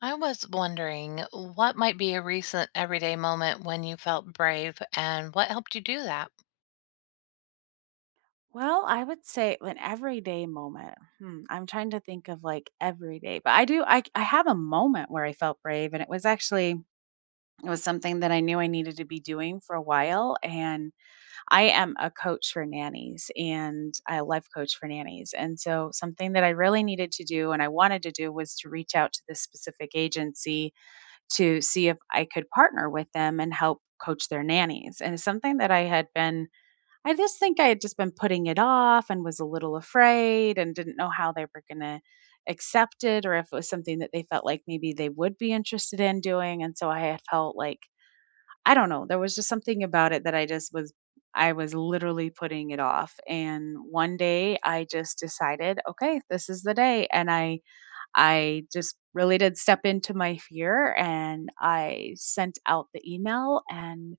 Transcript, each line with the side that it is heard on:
left: I was wondering what might be a recent everyday moment when you felt brave and what helped you do that.
right: Well, I would say an everyday moment. Hmm, I'm trying to think of like every day, but I do. I have a moment where I felt brave, and it was something that I knew I needed to be doing for a while. And I am a coach for nannies and a life coach for nannies, and so something that I really needed to do and I wanted to do was to reach out to this specific agency to see if I could partner with them and help coach their nannies. And it's something that I just think I had just been putting it off and was a little afraid and didn't know how they were going to accept it or if it was something that they felt like maybe they would be interested in doing. And so I had felt like, I don't know, there was just something about it that I just was, I was literally putting it off. And one day I just decided, okay, this is the day. And I just really did step into my fear and I sent out the email and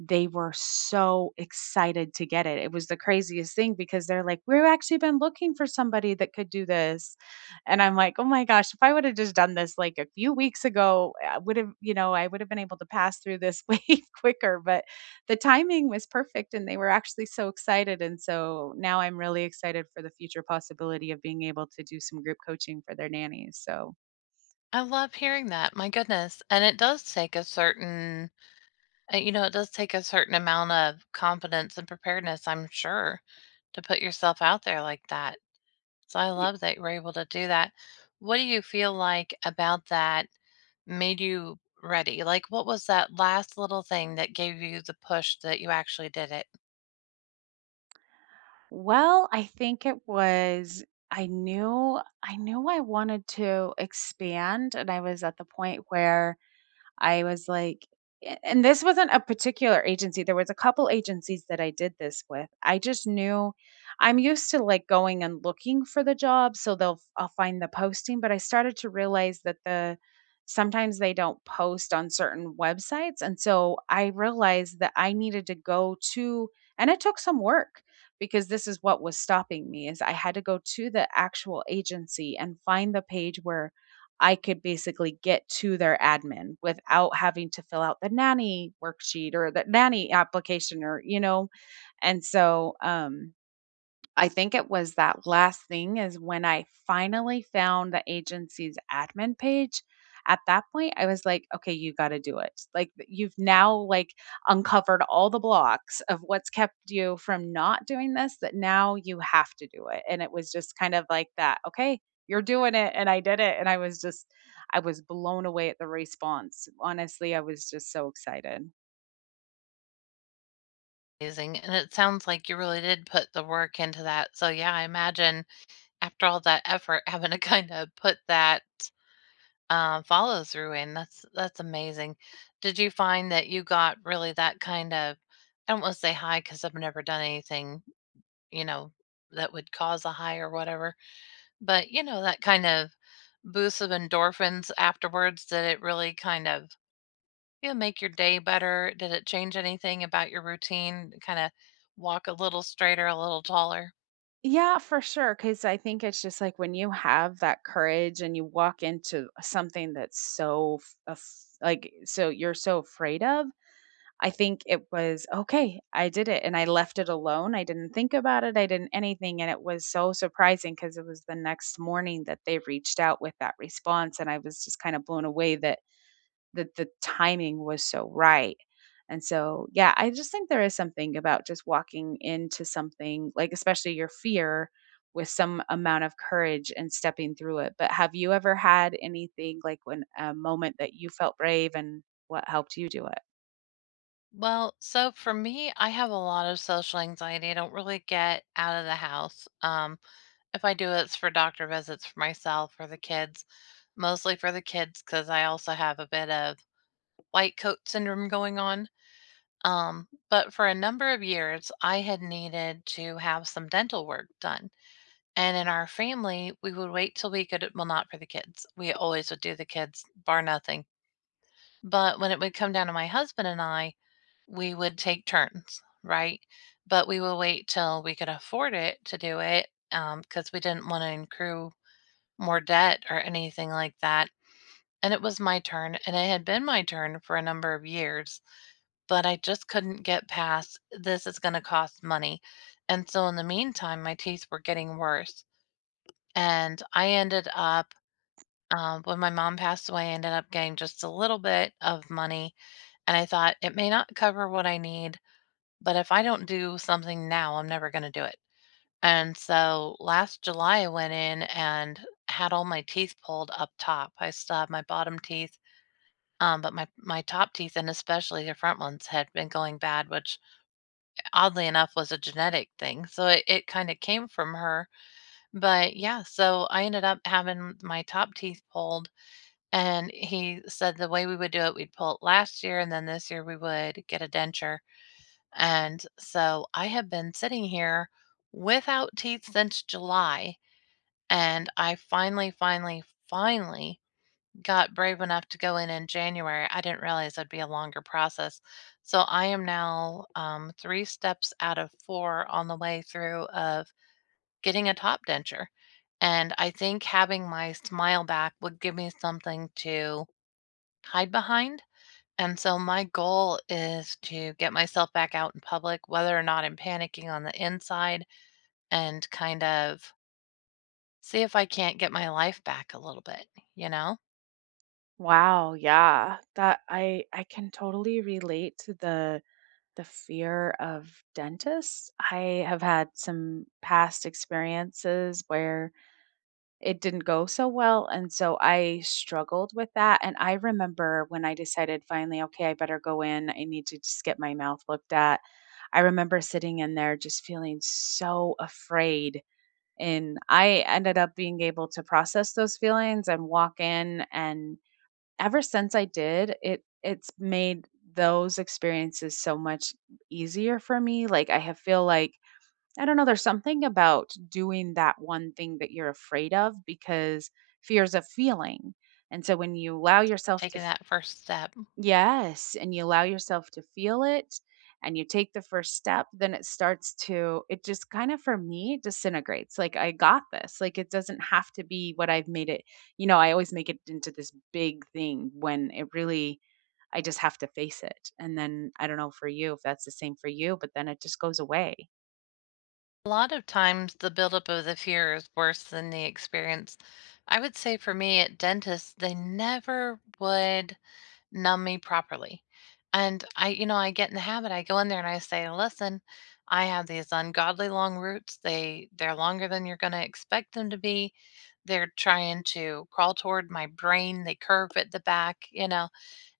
right: they were so excited to get it. It was the craziest thing because they're like, "We've actually been looking for somebody that could do this." And I'm like, "Oh my gosh, if I would have just done this like a few weeks ago, I would have, I would have been able to pass through this way quicker." But the timing was perfect and they were actually so excited and so now I'm really excited for the future possibility of being able to do some group coaching for their nannies.
left: I love hearing that. My goodness. And it does take a certain, it does take a certain amount of confidence and preparedness, I'm sure, to put yourself out there like that. So I
right: Y-
left: love that you were able to do that. What do you feel like about that made you ready? Like, what was that last little thing that gave you the push that you actually did it?
right: well, I think it was I knew I wanted to expand and I was at the point where I was like a and this wasn't a particular agency, there was a couple agencies that I did this with. I just knew I'm used to, like, going and looking for the job, so they'll I'll find the posting, but I started to realize that the sometimes they don't post on certain websites, and so I realized that I needed to go to and it took some work because this is what was stopping me, is I had to go to the actual agency and find the page where I could basically get to their admin without having to fill out the nanny worksheet or the nanny application, and so, I think it was that last thing is when I finally found the agency's admin page. At that point, I was like, "Okay, you got to do it." Like you've now like uncovered all the blocks of what's kept you from not doing this that now you have to do it. And it was just kind of like that, okay, you're doing it and I did it and I was just I was blown away at the response. Honestly, I was just so excited.
left: Amazing, and it sounds like you really did put the work into that. So, yeah, I imagine after all that effort, having to kinda put that, follow through in, that's amazing. Did you find that you got really that kind of, I don't wanna say high because 'cause I've never done anything, you know, that would cause a high or whatever, but, you know, that kind of boost of endorphins afterwards, that it really kind of, you know, make your day better? Did it change anything about your routine? Kind of walk a little straighter, a little taller?
right: Yeah, for sure. 'Cause I think it's just like when you have that courage and you walk into something that's so like, so you're so afraid of, I think it was okay, I did it and I left it alone. I didn't think about it. I didn't anything. And it was so surprising because it was the next morning that they reached out with that response. And I was just kind of blown away that the timing was so right. And so, yeah, I just think there is something about just walking into something, like especially your fear with some amount of courage and stepping through it. But have you ever had anything like when a moment that you felt brave and what helped you do it?
left: Well, so for me, I have a lot of social anxiety. I don't really get out of the house. If I do, it's for doctor visits for myself or the kids, mostly for the kids, because I also have a bit of white coat syndrome going on. But for a number of years, I had needed to have some dental work done. And in our family, we would wait till we could, well, not for the kids. We always would do the kids, bar nothing. But when it would come down to my husband and I, we would take turns, right? But we would wait till we could afford it to do it, because we didn't want to accrue more debt or anything like that. And it was my turn, and it had been my turn for a number of years, but I just couldn't get past this is going to cost money. And so, in the meantime, my teeth were getting worse. And I ended up, when my mom passed away, I ended up getting just a little bit of money, and I thought it may not cover what I need, but if I don't do something now, I'm never going to do it. And so last July, I went in and had all my teeth pulled up top. I still have my bottom teeth, but my top teeth and especially the front ones had been going bad, which oddly enough was a genetic thing. So it kind of came from her. But yeah, so I ended up having my top teeth pulled. And he said the way we would do it, we'd pull it last year, and then this year we would get a denture. And so I have been sitting here without teeth since July. And I finally, finally, finally got brave enough to go in January. I didn't realize it'd be a longer process. So I am now three steps out of four on the way through of getting a top denture. And I think having my smile back would give me something to hide behind. And so my goal is to get myself back out in public, whether or not I'm panicking on the inside, and kind of see if I can't get my life back a little bit, you know,
right: Wow, yeah. That I can totally relate to the fear of dentists. I have had some past experiences where it didn't go so well, and so I struggled with that, and I remember when I decided finally, "Okay, I better go in, I need to just get my mouth looked at." I remember sitting in there just feeling so afraid, and I ended up being able to process those feelings and walk in, and ever since I did, it's made those experiences so much easier for me, like, I have feel like I don't know, there's something about doing that one thing that you're afraid of because fear is a feeling. And so when you allow yourself to,
left: taking that first step.
right: yes, and you allow yourself to feel it and you take the first step, then it starts to, it just kind of for me disintegrates. Like, I got this. Like, it doesn't have to be what I've made it. You know, I always make it into this big thing when it really, I just have to face it. And then I don't know for you if that's the same for you, but then it just goes away.
left: A lot of times the buildup of the fear is worse than the experience. I would say for me at dentists, they never would numb me properly. And I, you know, I get in the habit. I go in there and I say, "Listen, I have these ungodly long roots. They're longer than you're going to expect them to be. They're trying to crawl toward my brain. They curve at the back, you know."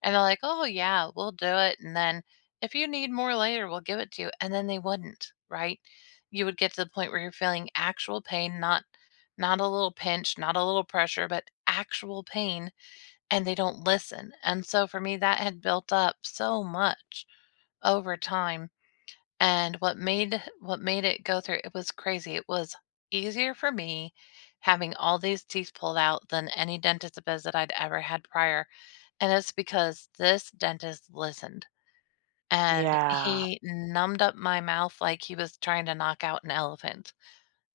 left: And they're like, "Oh yeah, we'll do it." And then if you need more later, we'll give it to you. And then they wouldn't, right? You would get to the point where you're feeling actual pain, not not a little pinch, not a little pressure, but actual pain, and they don't listen, and so for me, that had built up so much over time, and what made it go through it was crazy. It was easier for me having all these teeth pulled out than any dentist visit that I'd ever had prior, and it's because this dentist listened, and
right: Yeah.
left: he numbed up my mouth like he was trying to knock out an elephant,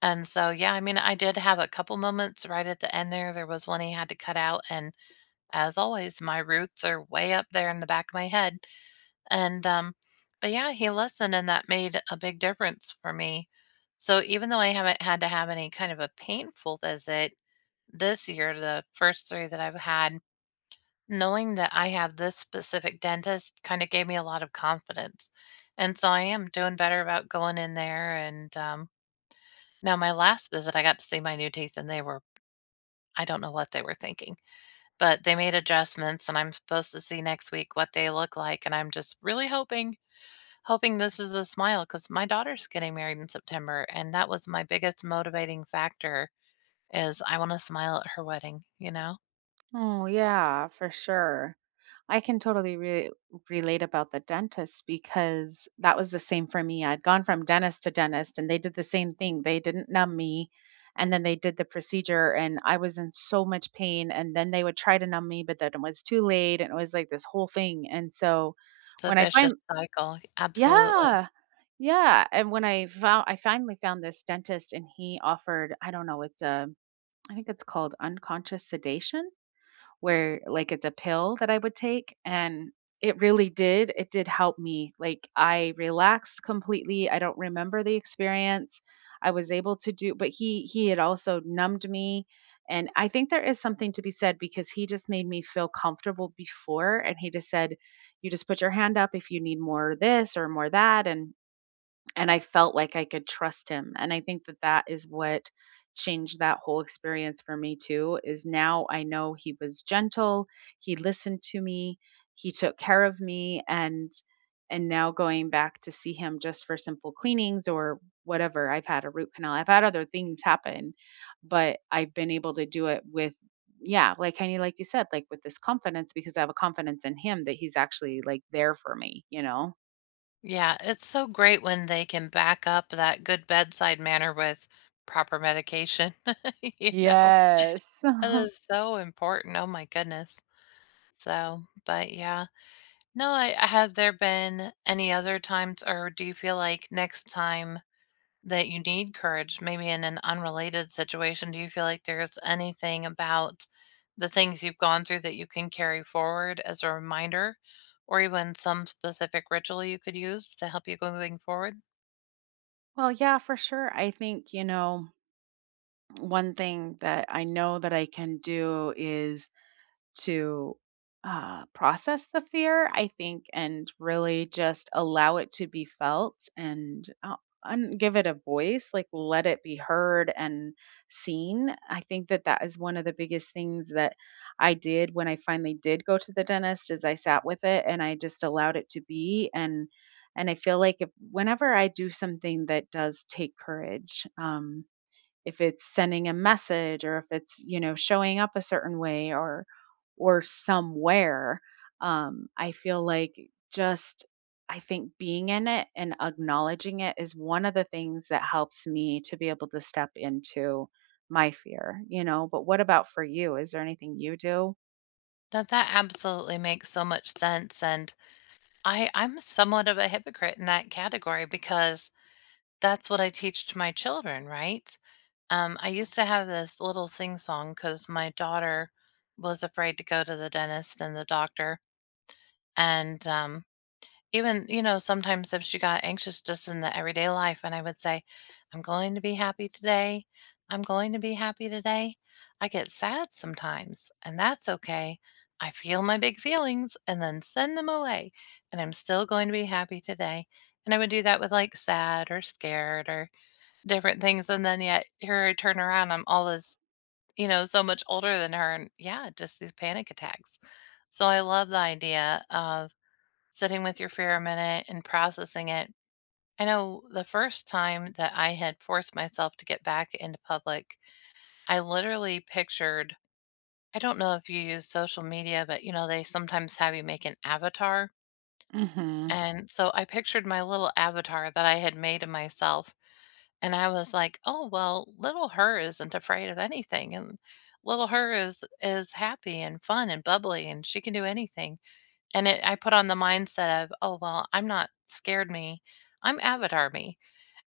left: and so, yeah, I mean, I did have a couple moments right at the end there. There was one he had to cut out, and as always, my roots are way up there in the back of my head. And, but yeah, he listened and that made a big difference for me. So even though I haven't had to have any kind of a painful visit this year, the first three that I've had, knowing that I have this specific dentist kind of gave me a lot of confidence. And so I am doing better about going in there. And now, my last visit, I got to see my new teeth and they were, I don't know what they were thinking, but they made adjustments and I'm supposed to see next week what they look like and I'm just really hoping this is a smile cuz my daughter's getting married in September and that was my biggest motivating factor is I want to smile at her wedding, you know?
right: Oh, yeah, for sure. I can totally relate about the dentist because that was the same for me. I'd gone from dentist to dentist and they did the same thing. They didn't numb me and then they did the procedure and I was in so much pain and then they would try to numb me but then it was too late and it was like this whole thing. And so
left: It's a
right: when I
left: vicious
right: find
left: cycle. Absolutely.
right: Yeah, yeah, and when I finally found this dentist and he offered, I don't know, it's a I think it's called unconscious sedation where like it's a pill that I would take and it did help me. Like I relaxed completely. I don't remember the experience. I was able to do but he had also numbed me and I think there is something to be said because he just made me feel comfortable before and he just said you just put your hand up if you need more of this or more that and I felt like I could trust him, and I think that that is what changed that whole experience for me too, is now I know he was gentle, he listened to me, he took care of me, and now going back to see him just for simple cleanings or whatever. I've had a root canal. I've had other things happen, but I've been able to do it with yeah, like kinda like you said, like with this confidence because I have a confidence in him that he's actually like there for me, you know?
left: Yeah, it's so great when they can back up that good bedside manner with proper medication, you know?
right: Yes.
left: That is so important. Oh my goodness. So, but yeah, no, I have there been any other times, or do you feel like next time that you need courage, maybe in an unrelated situation, do you feel like there's anything about the things you've gone through that you can carry forward as a reminder, or even some specific ritual you could use to help you going forward?
right: Well, yeah, for sure. I think, you know, one thing that I know that I can do is to process the fear, I think, and really just allow it to be felt and give it a voice, like let it be heard and seen. I think that that is one of the biggest things that I did when I finally did go to the dentist is I sat with it and I just allowed it to be and I feel like if, whenever I do something that does take courage, if it's sending a message or if it's you know showing up a certain way or somewhere I feel like just I think being in it and acknowledging it is one of the things that helps me to be able to step into my fear. But what about for you, is there anything you do?
left: That absolutely makes so much sense, and I'm somewhat of a hypocrite in that category because that's what I teach to my children, right? I used to have this little sing song because my daughter was afraid to go to the dentist and the doctor. And even, you know, sometimes if she got anxious just in the everyday life, and I would say, I'm going to be happy today. I'm going to be happy today. I get sad sometimes, and that's okay. I feel my big feelings and then send them away, and I'm still going to be happy today. And I would do that with like sad or scared or different things, and then yet here I turn around, I'm all this, you know, so much older than her, and yeah, just these panic attacks. So I love the idea of sitting with your fear a minute and processing it. I know the first time that I had forced myself to get back into public, I literally pictured, I don't know if you use social media, but you know, they sometimes have you make an avatar.
right: Hmm.
left: And so I pictured my little avatar that I had made of myself. And I was like, "Oh, well, little her isn't afraid of anything, and little her is happy and fun and bubbly, and she can do anything." And it, I put on the mindset of, "Oh, well, I'm not scared me, I'm avatar me,"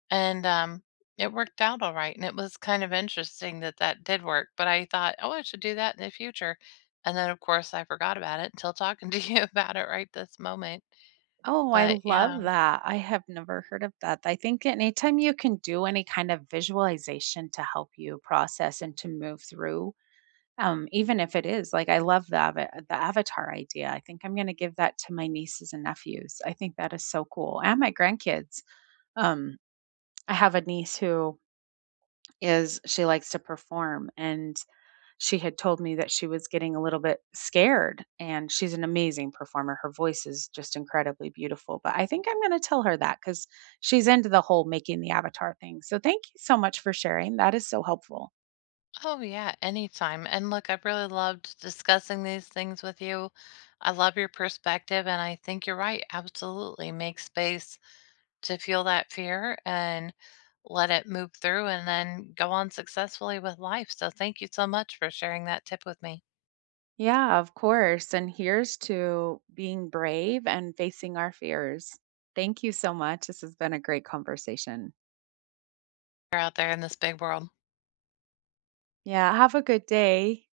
left: and it worked out all right. And it was kind of interesting that that did work. But I thought, "Oh, I should do that in the future," and then of course I forgot about it until talking to you about it right this moment.
right: Oh, I
left: But yeah.
right: love that. I have never heard of that. I think anytime you can do any kind of visualization to help you process and to move through. Even if it is, like I love the avatar idea. I think I'm gonna give that to my nieces and nephews. I think that is so cool, and my grandkids. Um, I have a niece who is she likes to perform, and she had told me that she was getting a little bit scared, and she's an amazing performer. Her voice is just incredibly beautiful, but I think I'm gonna tell her that because she's into the whole making the avatar thing. So thank you so much for sharing. That is so helpful.
left: Oh, yeah, anytime. And look, I really loved discussing these things with you. I love your perspective, and I think you're right. Absolutely. Make space to feel that fear and let it move through and then go on successfully with life. So, thank you so much for sharing that tip with me.
right: Yeah, of course. And here's to being brave and facing our fears. Thank you so much. This has been a great conversation.
left: You're out there in this big world.
right: Yeah, have a good day.